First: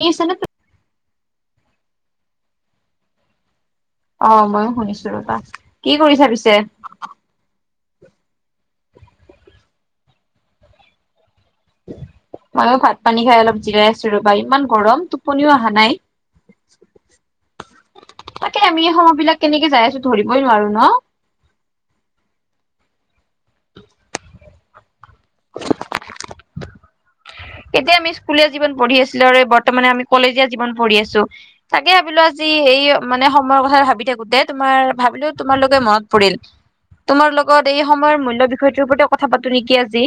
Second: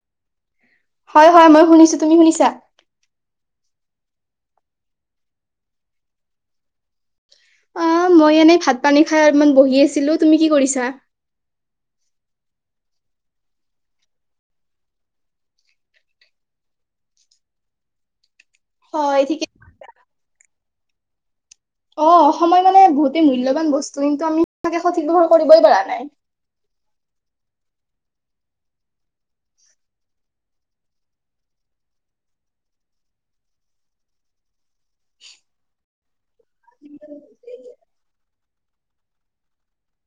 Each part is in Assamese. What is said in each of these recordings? নিচন [unintelligible] হয় হয় মই শুনিছো তুমি শুনিছা অ ময়ো শুনিছো ৰবা কি কৰিছা পিছে অ মই এনেই ভাত পানী খাই অলপমান বহি আছিলো তুমি কি কৰিছা উ মই ভাত পানী খাই অলপ জিৰাই আছো ৰবা ইমান গৰম টোপনিও অহা নাই তাকে আমি এই সময় হয় বিলাক ঠিকে কেনেকে যাই আছো ধৰিবই নোৱাৰো ন অ সময় মানে বহুতেই মূল্যবান বস্তু কিন্তু আমি সকে সঠিক ব্যৱহাৰ কৰিবই পৰা নাই [inaudible] এতিয়া আমি স্কুলীয়া জীৱন পঢ়ি আছিলো আৰু বৰ্তমানে আমি কলেজীয়া জীৱন পঢ়ি আছো তাকে ভাবিলো আজি এই মানে সময়ৰ কথা ভাবি থাকোতে তোমাৰ ভাবিলেও তোমাৰালোকে মনত পৰিল [unintelligible] তোমাৰ লগত এই সময়ৰ মূল্য বিষয়টোৰ ওপতে কথা পাতো নেকি আজি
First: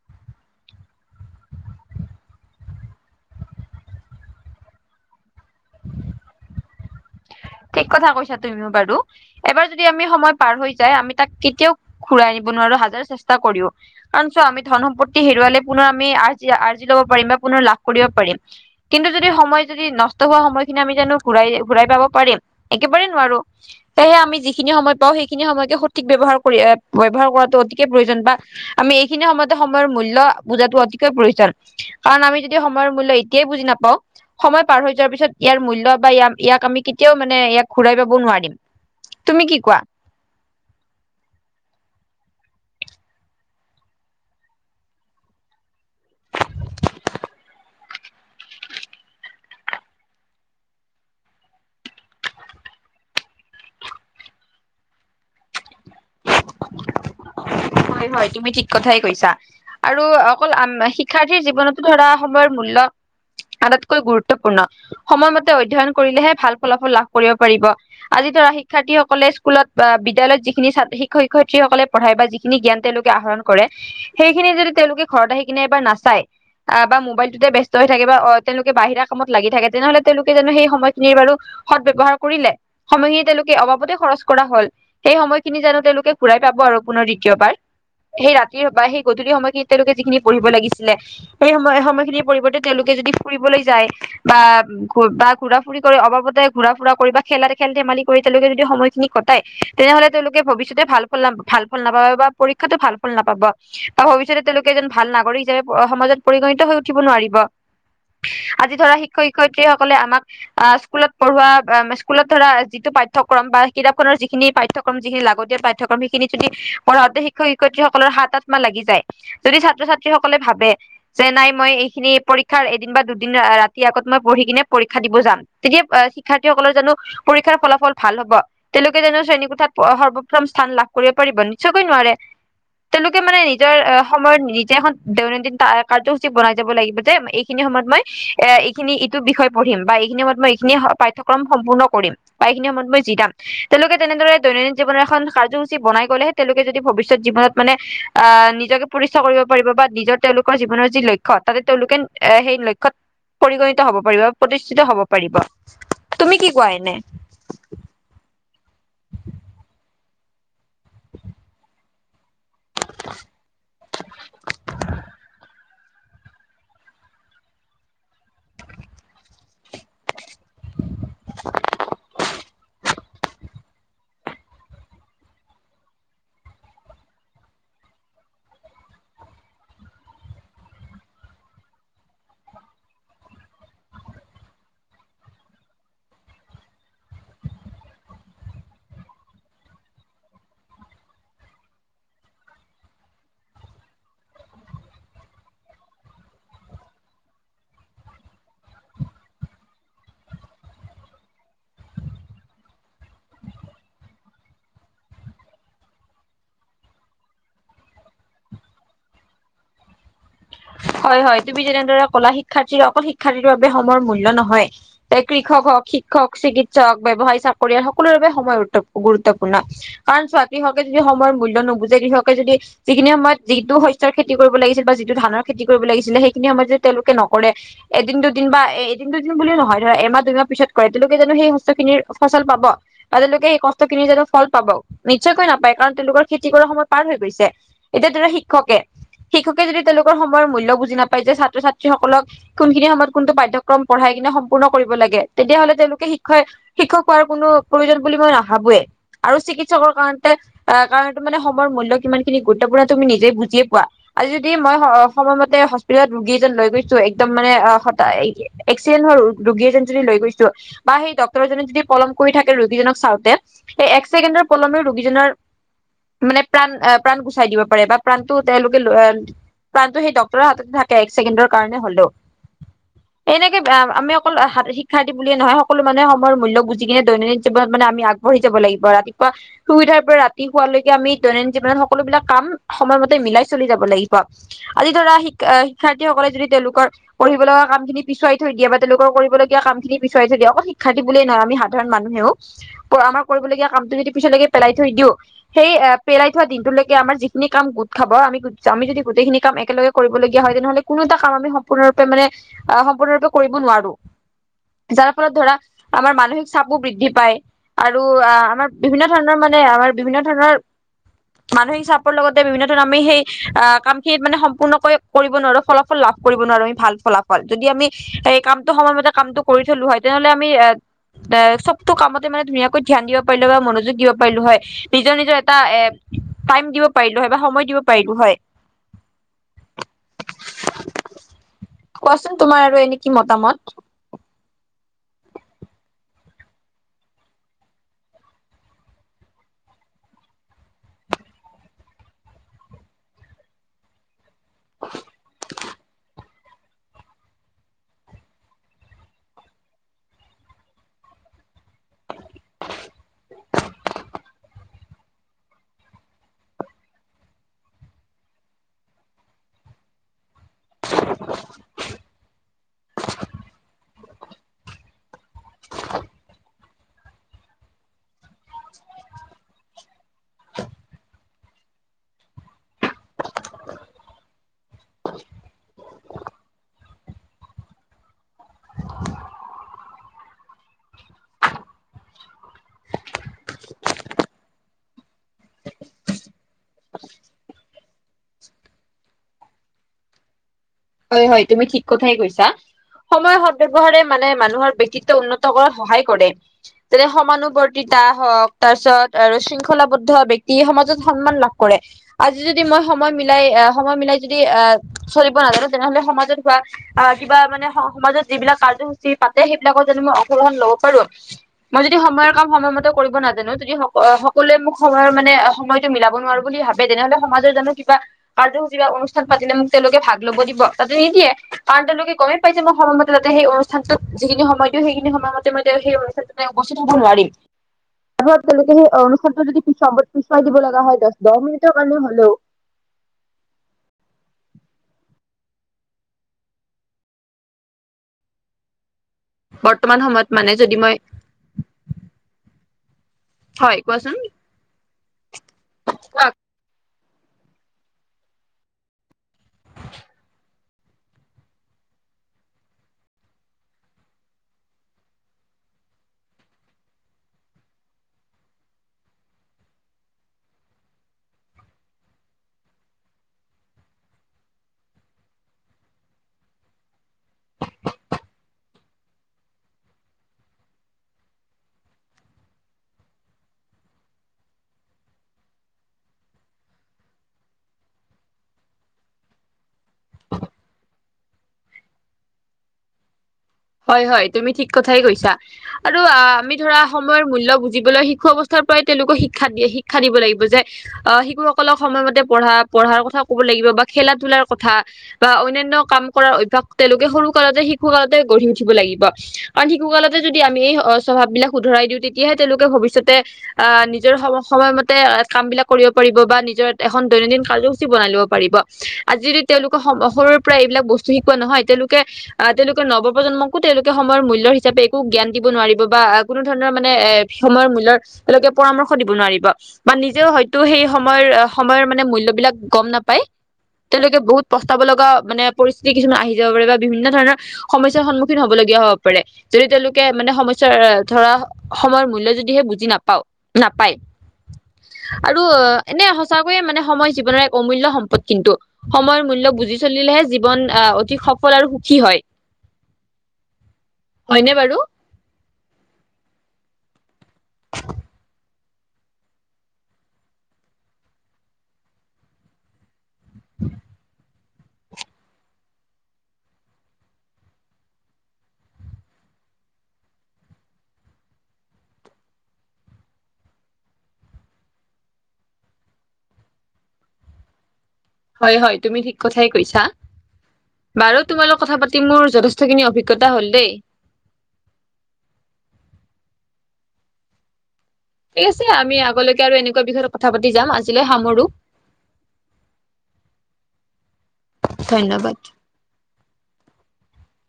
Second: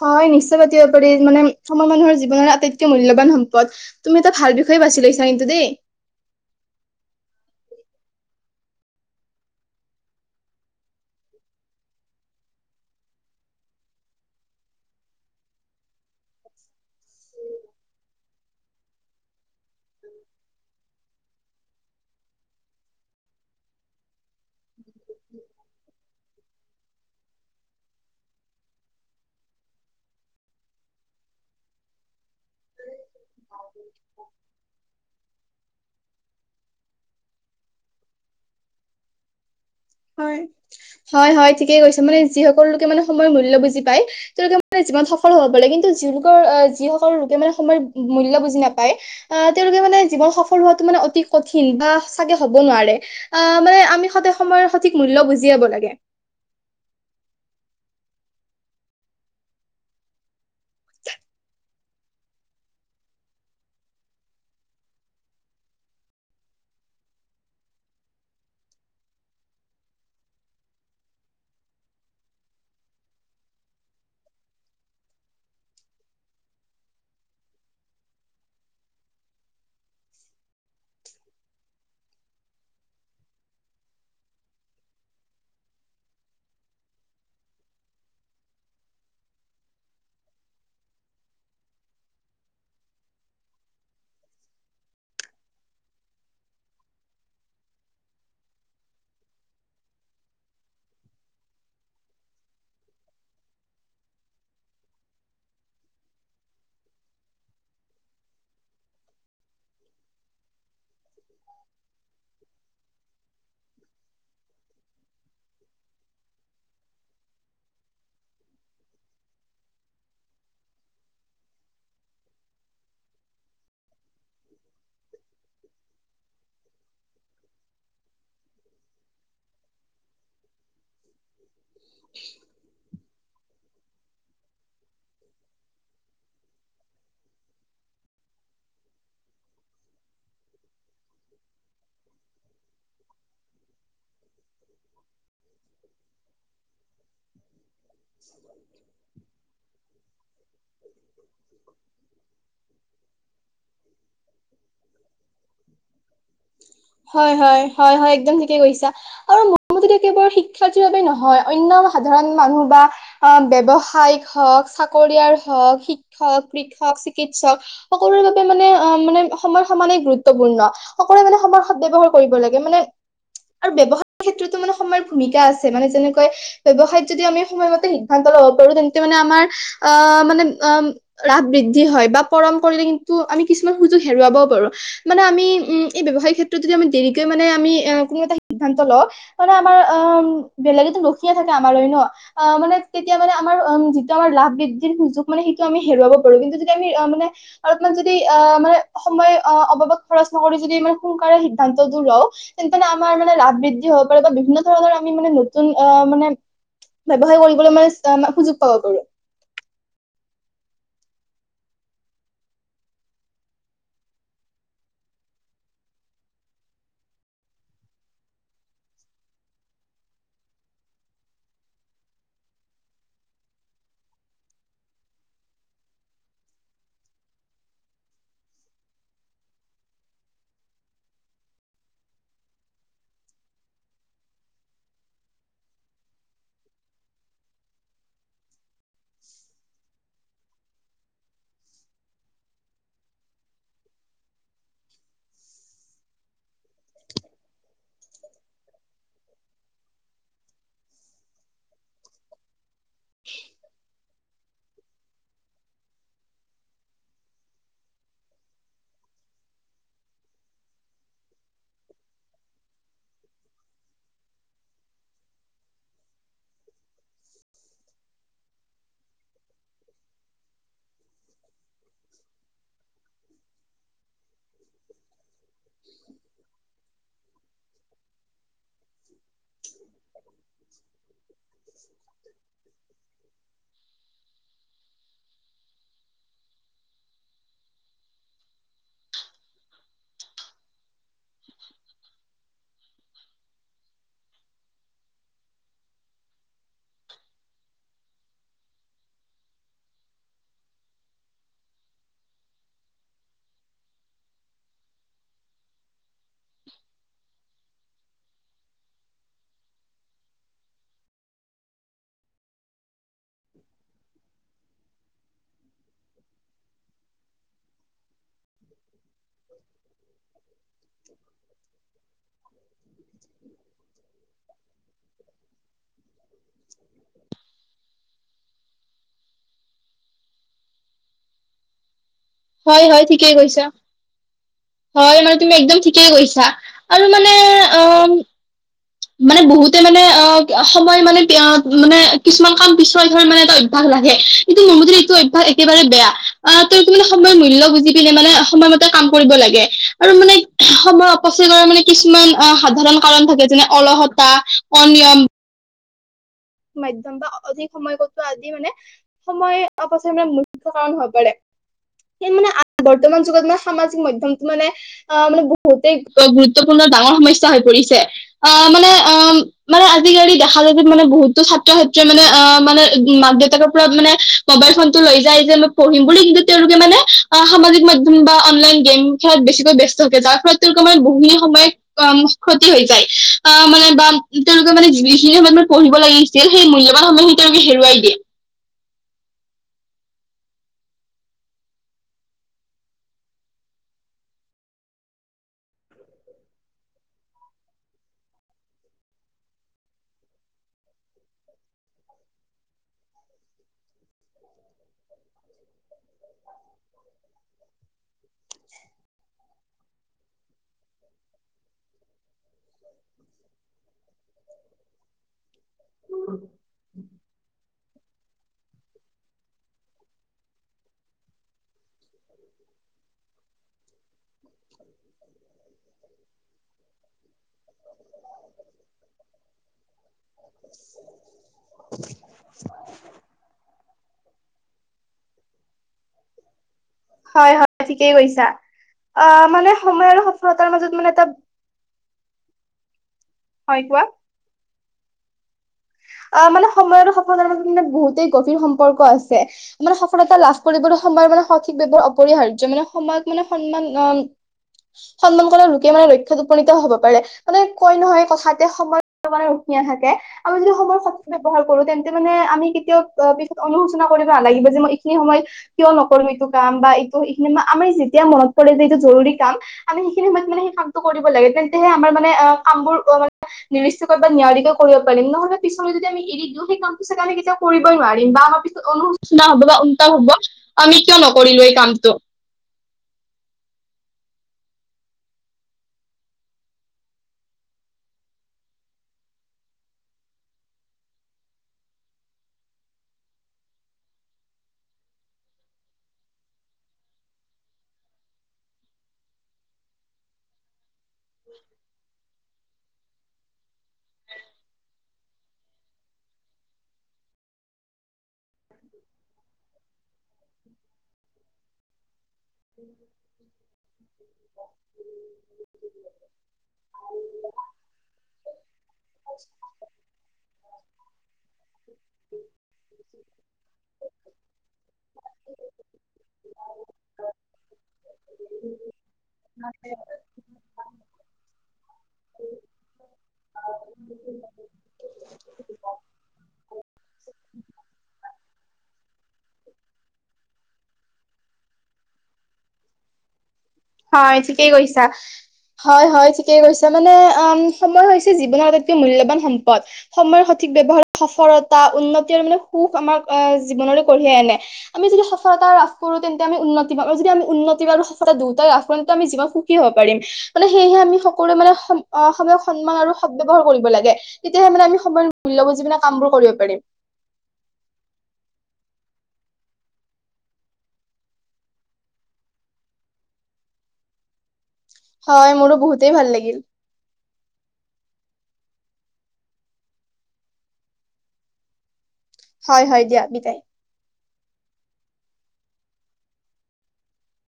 হয় নিশ্চয় পাতিব পাৰি মানে আমাৰ মানুহৰ জীৱনৰ আটাইতকৈ মূল্যবান সম্পদ তুমি এটা ভাল বিষয় কৈ বাছি লৈছা কিন্তু দেই [inaudible] ঠিক কথা কৈছা তুমিও বাৰু এবাৰ যদি আমি সময় পাৰ হৈ যায় আমি তাক কেতিয়াও ঘুৰাই নিব নোৱাৰো ধন সম্পত্তি হেৰুৱালে পুনৰ আমি আজি লব পাৰিম লাভ কৰিব পাৰিম কিন্তু যদি সময় যদি নষ্ট হোৱা সময়খিনি আমি জানো ঘ ঘূৰাই পাব পাৰিম একেবাৰে নোৱাৰো সেয়ে আমি যিখিনি সময় পাওঁ সেইখিনি সময়কে সঠিক ব্যয়ৱহাৰ কৰিয়হাৰ কৰা [unintelligible] অতিকে প্ৰয়োজন বা আমি এইখিনি সময়তে সময়ৰ মূল্য বুজাতটো অতিকৈ প্ৰয়োজন কাৰণ আমি [unintelligible] যদি সময়ৰ এতিয়া বুজি নাপওঁ সময় পাৰ হৈ যোৱা পিছত ইয়াৰ মূল্য বা এয়াক আমি কেতিয়াও মানে ইয়াক ঘূৰাই পাবও নোৱাৰিম তুমি কি কোৱা হয় হয় হয় ঠিকে কৈছা মানে যিসকলে লোকে মানে সময়ৰ মূল্য বুজি পায় তেওঁলোকে মানে যিমান সফল হ'ব পাৰে কিন্তু যি লোকৰ আহ যিসকলৰ লোকে মানে সময়ৰ মূল্যয় বুজি নাপায় আহ তেওঁলোকে মান নে জীৱন সফল হোৱাটো মানে অতি কঠিন বা চাগে হ'ব নোৱাৰে অ মানে আমি সদায় সময়ৰ সঠিক মূল বুজিয়াব লাগে [inaudible] হয় হয় তুমি ঠিক কথাই কৈছা আৰু অকলম শিক্ষাৰ্থীৰ জীৱনতো ধৰা সময়ৰ মূল্য আটাইতকৈ গুৰুত্বপূৰ্ণ সময়মতে অধ্যয়ন কৰিলেহে ভাল ফলাফল লাভ কৰিব পাৰিব আজি ধৰা শিক্ষাৰ্থীসকলে স্কুলত বা বিদ্যালয়ত যিখিনি ছাত শিক্ষক শিক্ষয়িত্ৰী সকলে পঢ়াই বা যিখিন জন্নলোকে আহৰণ কৰে সেইখিনি যদি তেওঁলোকে ঘৰত আহি কিনে এবাৰ ন আছাই আহ বা মোবাইলটোতে ব্যস্ত হৈ থাকে বা তেওঁলোকে বাহিৰা কামত লাগি থাকে তেনেহলে তেওঁলোকে জানো সেই সময়খিনিৰ বাৰু সৎ ব্যয়ৱহাৰ কৰিলে সময়খিনি তেওঁলোকে অবাবতে খৰচ কৰা হল সেই সময়খিনি জানো তেওঁলোকে ঘূৰাই পাব আৰু পুনৰ দ্বিতীয়বাৰ সেই ৰাতিৰ বা সেই গধূলি সময়খিনিত তেওঁলোকে যিখিনি পঢ়িব লাগিছিলে সেই সময় সময়খিনিৰ পৰিৱৰ্তে তেওঁলোকে তেওঁ লোকে যদি ফুৰিব বা ঘোঁৰা ফুৰা অবাবতে ঘোৰা ফুৰা কৰিবা তেওঁলোকে যদি সময়খিনি কটাই তেনেহলে তেওঁলোকে ভি ভৱিষ্যতে ভাল ফল ভাল ফল নাপাব বা পৰীক্ষা ভাল ফল নাপাব বা ভৱিষ্যতে তেওঁলোকে এজন ভাল নাগৰিক হিচাপে সমাজত পৰিগণিত হৈ উঠিব নোৱাৰিব আজি ধৰা শিক্ষক -শিক্ষয়িত্ৰীসকলে আমাক আহ স্কুলত পঢ়োৱা স্কুলত ধৰা যিটো পাঠ্যক্ৰম বা কিতাপখনৰ যিখিনি পাঠ্যক্ৰম যিখিনি লাগত তিয়াল পাঠ্যক্ৰম সেইখিনি যদি পঢ়াওঁতে শিক্ষক শিক্ষয়িত্ৰীসকলৰ হাতত মা লাগি যায় যদি ছাত্ৰ ছাত্ৰীসকলে ভাব ভাবে যে নাই মই এইখিনি পৰীক্ষাৰ এদিন বা দুদিন ৰাতি আগত মই পঢ়ি কিনে পৰীক্ষা দিব যাম তেতিয়া শিক্ষাৰ্থীসকলৰ জানো পৰীক্ষাৰ ফলাফল ভাল হব তেওঁলোকে জানো শ্ৰেণীকোঠাত সৰ্ব প্ৰথম স্থান লাভ কৰিব পাৰিব? নিশ্চয়কৈ নোৱাৰে তেওঁলোকে মানে নিজৰ সময়ত নিজে এখন দৈনন্দিন কাৰসূচী বনাই যাব লাগিব যে এইখিনি সময়ত মই এ এইখিনি ইটো বিষয় পঢ়ম বা এইখিনি সময়ত মই এইখিনি পাঠ্যক্ৰম সম্পূৰ্ণ কৰিম বা এইখিনি সময়ত মই জিৰাম তেওঁলোকে তেনেদৰে দৈনন্দিন জীৱনৰ এখন কাৰ্যসূচী বনাই গ'লেহে তেওঁলোকে যদি ভবিষ্যত জিৱনত মানে আহ নিজকে প্ৰতিষ্ঠা কৰিব পাৰিব বা নিজৰ তেওঁলোকৰ জীৱনৰ যি লক্ষ্য তাতে তেওঁলোকে এ সেই লক্ষ্যত পৰিগণিত হব পাৰিব, প্ৰতিষ্ঠিত হব পাৰিব তুমি কি কোৱা এনে হয় হয় হয় একদম। থিকে কৈছা আৰু মোৰ মতে কেৱল শিক্ষাৰ্থীৰ বাবে নহয় অন্য সাধাৰণ মানুহ। অ ব্যৱসায়িক হওঁক চাকৰিয়াৰ হওঁক শিক। শিক্ষক, কৃষক, চিকিৎসক। সকলোৰে বাবে মানে অ [unintelligible] মানে সময়ৰ সমানে গুৰুত্বপূৰ্ণ সকলোৱে মানে সময় সদব্যৱহাৰ কৰিব লাগে মানে। আৰু ব্যয়ৱসায় ক্ষেত্ৰতো মানে সময়ৰ ভূমিকা আছে মানে যেনেকৈ ব্যৱসায়ত যদি আমি সময়মতে। সিদ্ধান্ত ল'ব পাৰো তেন্তে মানে আমাৰ আহ মানে লাভ বৃদ্ধি হয় বা পলম কৰিলে। কিন্তু আমি কিছুমান সুযোগ হেৰুৱাব পাৰো মানে আমি উম এই ব্যৱসায়িক ক্ষেত্ৰত যদি আমি দেৰিকৈ মানে আমি। এ কোনো এটা সিদ্ধান্ত লও তাৰমানে আমাৰ অ বেলেগেতো লখিয়ে থাকে আমাৰ লৈ ন মানে। তেতিয়া মানে আমাৰ যিটো আমাৰ লাভ বৃদ্ধিৰ সুযোগ মানে সেইটো আমি হেৰুৱাব পাৰো কিন্তু যতিয়া আমি মানে। যদি অ মানে সময় অবাবত খৰচনকৰোঁ যদি মানে সোনকাকে সিদ্ধান্তটো লওঁ তেন্তে। আমাৰ মানে লাভ বৃদ্ধি হব পাৰে বা বিভিন্ন ধৰণৰ আমি মানে নতুন অ মানে ব্যৱসায় কৰি। বলে মানে সুযোগ পাব পাৰো। হয় হয় তুমি যেনেদৰে কলা শিক্ষাৰ্থীৰ অকল শিক্ষাৰ্থীৰ বাবে সময়ৰ মূল্য নহয় যে কৃষক হওঁক,। শিক্ষক, চিকিৎসক, ব্যৱসায়, চাকৰিয়াল সকলোৰে বাবে সময় গুৰুত্বপূৰ্ণ কাৰণ স্বাতী। যদি সময়ৰ মূল্য নবুজে কৃষকে যদি যিখিনি সময়ত যিটো শস্যৰ খেতি কৰিব লাগিছিল বা যিটো ধানৰ। খেতি কৰিব লাগিছিলে সেইখিনি সময়ত যদি তেওঁলোকে নকৰে এদিন দুদিন বা এদিন দুদিন বুলি নহয় ধৰা এমাহ দুমাহ। পিছত কৰে তেওঁলোকে জানো সেই শস্য খিনিৰ ফচল পাব বা তেওঁলোকে সেই কষ্টখিনিৰ জানো ফল পাব নিশ্চয়কৈ। নাপায় কাৰণ তেওঁলোকৰ খেতি কৰ সময় পাৰ হৈ গৈছে এতিয়া ধৰা শিক্ষকে শিক্ষকে যদি তেওঁলোক। সময়ৰ মূ্ল্য বুজি নাপায় যে ছাত্ৰ- ছাত্ৰীসকলক কোনখিনি সময়ত কোনটো পাঠ্যক্ৰম পঢ়াই কিনে সম্পূৰ্ণ কৰিব লাগে। তেতিয়াহলে তেওঁলোকে শিক্ষ শিক্ষক হোৱাৰ কোনো প্ৰয়োজন বুলি মই নাভাবোয়ে আৰু চিকিৎসকৰ কাৰণে। কাৰণতো মানে সময়ৰ মূল্য কিমান খিনি গুৰুত্বপূৰ্ণ তুমি নিজে বুজিয়ে পোৱা আজি যদি মই। সময়মতে হস্পিতেলত ৰোগী এজন লৈ গৈছো একদম মানে এক্সিডেন্ট হোৱা ৰোগী এজন। লৈ গৈছো বা সেই ডাক্তৰজনে যদি পলম কৰি থাকে ৰোগীজনক চাওঁতে সেই একচেকেণ্ডৰ পলমে। ৰোগীজনৰ মানে প্ৰাণ আহ প্ৰাণ গুচাই দিব পাৰে বা প্ৰাণটো তেওঁলোকে। প্ৰণটো সেই ডক্তৰৰ হাততে থাকে এক ছেকেণ্ডৰ কাৰণে হলেও। এনেকে আমি অকল শিক্ষাৰ্থীবুলিয়ে নহয় সকলো মানুহে সময়ৰ মূল্য বুজিকিনে দৈনন্দিন জীৱনত। মানে আমি আগবঢ়ি যাব লাগিব ৰাতিপুৱা শুই উঠাৰ পৰা ৰাতি শোৱালৈকে আমি দৈনন্দিন জীৱনত সকলো বিলাক কাম। সময়মতে মিলাই চলি যাব লাগিব। আজি ধৰা শিকা শিক্ষাৰ্থীসকলে যদি তেওঁলোকৰ পঢ়িব লগা কাম খিনি পিছুৱাই থৈ দিয়ে বা তেওঁলোকৰ। কৰিবলগীয়া কামখিনি পিছুৱাই থৈ দিয়ে অকল শিক্ষাৰ্থী বুলিয়ে নহয় আমি সাধাৰণ মানুহেও আমাৰ কৰিবলগীয়া কামটো যদি পিছ। ৰ লেগে পেলাই থৈ দিওঁ সেই পেলাই থোৱা দিনটোৰলৈকে আমাৰ যিখিনি কাম গোট খাব আমি আমি যদি। গোটেইখিনি কাম একেলগে কৰিবলগীয়া হয় তেনেহলে কোনো এটা কাম আমি সম্পূৰ্ণৰূপে মানে সম্পূৰ্ণৰূপে কৰিব নোৱাৰো। যাৰ ফলত ধৰা আমাৰ মানসিক চাপো বৃদ্ধি পায়। আৰু আমাৰ বিভিন্ন ধৰণৰ মানে আমাৰ বিভিন্ন ধৰণৰ। মানসিক চাপৰ লগতে বিভিন্ন ধৰণৰ আমি সেই আহ কাম। সম্পূৰ্ণকৈ কৰিব নোৱাৰো ফলাফল লাভ কৰিব নোৱাৰো আমি ভাল ফলাফল যদি আমি এ। কামটো সময়মতে কামটো কৰি থলো হয় তেনেহ'লে আমি এ। এ চবতটো কামতে মানে ধুনীয়াকৈ ধ্যান দিব পাৰিলো বা মনোযোগ দিব পাৰিলো হয় নিজৰ নিজৰ এটা এ। টাইম দিব পাৰিলো হয় বা সময় দিব পাৰিলো হয়। কোৱাচোন তোমাৰ আৰু হয় এনে হয় কি ঠিকেই কৈছা মতামত। হয় মানে তুমি একদম ঠিকেই কৈছা আৰু মানে অ। মানে বহুতে মানে অ সময় মানে মানে কিছুমান কাম পিছৰা থৈ মানে এটা অ্য়। ভাগ লাগে কিন্তু মোৰো এইটো একেবাৰে বেয়া। অ তোৰ কি মানে সময়ৰ মূল্য বুজি পিনে মানে সময়মতে কাম কৰিব লাগে। আৰু মানে সময় অপচিতাৰ মানে কিছুমান অ সাধাৰণ কাৰণ থাকে যেনে অলহতা। অনিয়ম। মাধ্যম বা অধিক সময় কটোৱা আদি মানে সময় অপচ মানে। কাৰণ হৈ পাৰে স মানে বৰ্তমান যুগত মানে সামাজিক মাধ্যমটো মানে। অ মানে বহুতে গুৰুত্বপূৰ্ণ ডাঙৰ সমস্যা হৈ পৰিছে আহ মানে অ মানে আজিকালি দেখা যায় যে মানে বহুত ছাত্ৰ ছাত্ৰীয়ে মানে অ মানে মাক দেউতাকৰ পৰা মানে মোবাইল ফোনটো লৈ যায় যে মই পঢ়িম বুলি তেওঁলোকে মানে আহ সামাজিক মাধ্যম বা অনলাইন গেম খেলাত বেছিকৈ ব্যস্ত থাকে যাৰ ফলত তেওঁলোকে মানে বহু সময় অ ক্ষতি হৈ যায় আহ মানে বা তেওঁলোকে মানে যিখিনি সময়ত মানে পঢ়িব লাগে যে সেই মূল্যবান সময় খিনি তেওঁলোকে হেৰুৱাই দিয়ে হয় হয় তুমি ঠিক কথাই কৈছা সময় সদ ব্যৱহাৰে মানে মানুহৰ ব্যক্তিত্ব উন্নত কৰাত সহায় কৰে যেনে সমানুবৰ্তিত হওঁক তাৰ পিছত আৰু শৃংখলাবদ্ধ ব্যক্তি সমাজত সন্মান লাভ কৰে আজি যদি মই সময় মিলাই এ সময় মিলাই যদি এ চলিব নাজানো তেনেহলে সমাজত হোৱা আহ কিবা মানে স সমাজত যিবিলাক কাৰ্যসূচী পাতে সে বিলাক যানো মই অংশগ্ৰহণ ল'ব পাৰোঁ মই যদি সময় কাম সময়মতে কৰিব নাজানো যদি স সকলোৱে মোক সময়ৰ মানে সময়তো মিলাব নোৱাৰোঁ বুলি ভাবে তেনেহ'লে স সমাজৰ জানো কিবা কাৰ্যসূচী বা অনুষ্ঠান পাতিলে মোক তেওঁলোকে ভাগ ল'ব দিব তাতো নিদিয়ে কাৰণ তেওঁলোকে গমেই পায় যে মই সময়মতে তাতে সেই অনুষ্ঠানটোত যিখিনি সময় দিওঁ সেইখিনি সময় মতে মই সেই অনুষ্ঠানটোতে উপস্থিত হ'ব নোৱাৰিম তপ তেওঁলোকে সেই অনুষ্ঠানটো যদি পিছুৱা পিছুৱাই দিব লগা হয় দহ দছ মিনিটৰ কাৰণে হ'লেও [inaudible] হয় হয় ঠিকেই কৈছা অ মানে বৰ্তমান সময় আৰু সময়ত মানে সফলতাৰ যদি মই মাজত মানে এটা হয় কোৱাচোন কোৱা আ মানে সময় আৰু সফলতাৰ মাজত মানে বহুতেই গভীৰ সম্পৰ্ক আছে মানে সফলতা লাভ কৰিবলৈ সময়ৰ মানে সঠিক ব্যবহাৰ অপৰিহাৰ্য মানে সময়ক মানে সন্মান অ সন্মান কৰা লোকে মানে লক্ষ্যত উপনীত হ'ব পাৰে মানে কৈ নহয় কথাতে সময় মানে দিয়া থাকে আৰু যদি সময় সদ ব্যৱহাৰ কৰোঁ তেন্তে মানে আমি কেতিয়াও পিছত অনুশোচনা কৰিব নালাগিব যে মই এইখিনি সময়ত কিয় সকলো এইটো কাম বা এইটো সেইখিনি আমি যেতিয়া মনত পৰে যে এইটো জৰুৰী কাম আমি সেইখিনি সময়ত মানে সেই কামটো কৰিব লাগে তেন্তেহে আমাৰ মানে অ কামবোৰ মানে নিদিষ্ট কৈ বা নিয়াৰিকৈ কৰিব পাৰিম নহ'লে পিছলৈ যদি আমি এৰি দিওঁ সেই কামটো চাগে আমি কেতিয়াও কৰিবই নোৱাৰিম বা আমাৰ পিছত অনুশোচনা হ'ব বা উলটা হ'ব আমি কিয় নকৰিলো এই কামটো [inaudible] হয় হয় তুমি ঠিক কথাই কৈছা আৰু আমি ধৰা সময়ৰ মূল্য বুজিবলৈ শিশু অৱস্থাৰ পৰাই তেওঁলোকক শিক্ষা শিক্ষা দিব লাগিব যে আহ শিশুসকলক সময়মতে পঢ়া পঢ়াৰ কথা ক'ব লাগিব বা খেলা ধূলাৰ কথা বা অন্যান্য কাম কৰাৰ অভ্যাস তেওঁলোকে সৰু কালতে শিশু কালতে গঢ়ি উঠিব লাগিব কাৰণ শিশু কালতে যদি আমি এই স্বভাৱ বিলাক শুধৰাই দিওঁ তেতিয়াহে তেওঁলোকে ভৱিষ্যতে আহ নিজৰ সম সময়মতে কাম বিলাক কৰিব পাৰিব বা নিজৰ এখন দৈনন্দিন কাৰ্যসূচী বনাই ল'ব পাৰিব আজি যদি তেওঁলোকে স সৰুৰে পৰা এইবিলাক বস্তু শিকোৱা নহয় তেওঁলোকে আহ তেওঁলোকে নৱ প্ৰজন্মকো তেওঁলোকে সময়ৰ মূল্যৰ হিচাপে একো জ্ঞান দিব নোৱাৰিব বা কোনো ধৰণৰ মানে এ সময়ৰ মূল্যৰ তেওঁলোকে পৰামৰ্শ দিব নোৱাৰিব বা নিজেও হয়তো সেই সময়ৰ সময়ৰ মানে মূল্যবিলাক গম নাপায়। তেওঁলোকে বহুত পস্তাব লগা মানে পৰিস্থিতি কিছুমান আহি যাব পাৰে বা বিভিন্ন ধৰণৰ। সমস্যাৰ সন্মুখীন হ'বলগীয়া হ'ব পাৰে। যদি তেওঁলোকে মানে সমস্যাৰ ধৰা সময়। মূল্য যদিহে বুজি নাপাওঁ নাপায়। আৰু এনে সঁচাকৈয়ে মানে সময় জীৱনৰ এক অমূল্য সম্পদ কিন্তু সময়ৰ মূল্য বুজি চলিলেহে জীৱন আহ অতি সফল আৰু সুখী হয়। হয় হয়নে ঠিকেই বাৰু কৈছা। হয় হয় ঠিকেই কৈছে মানে অ সময় হৈছে জীৱনৰ আটাইতকৈ মূল্যবান সম্পদ। সময়ৰ সঠিক ব্যৱহাৰ সফলতা উন্নতি আৰু মানে সুখ আমাৰ আহ জীৱনলৈ কঢ়িয়াই আনে। আমি যদি সফলতা লাভ কৰোঁ তেন্তে আমি উন্নতি পাৰোঁ যদি আমি উন্নতি পাৰোঁ সফলতা দ আমি জীৱনত সুখী হ'ব পাৰিম। মানে সেয়হে আমি সকলোৱে মানে স অ সময়ক সন্মান আৰু সদ ব্যৱহাৰ কৰিব লাগে। তেতিয়াহে মানে আমি সময়ৰ মূল্য বুজি পোৱা কামবোৰ কৰিব পাৰিম। হয় হয় তুমি ঠিক কথাই কৈছা। বাৰু তোমালোক কথা পাতি মোৰ যথেষ্টখিনি অভিজ্ঞতা হ'ল দেই। হয় মোৰো বহুতেই ভাল লাগিল। ঠিক আছে আমি আগলৈকে আৰু এনেকুৱা বিষয়ত কথা পাতি যাম আজিলৈ সামৰো। হয় হয় দিয়া বিদাই। ধন্যবাদ।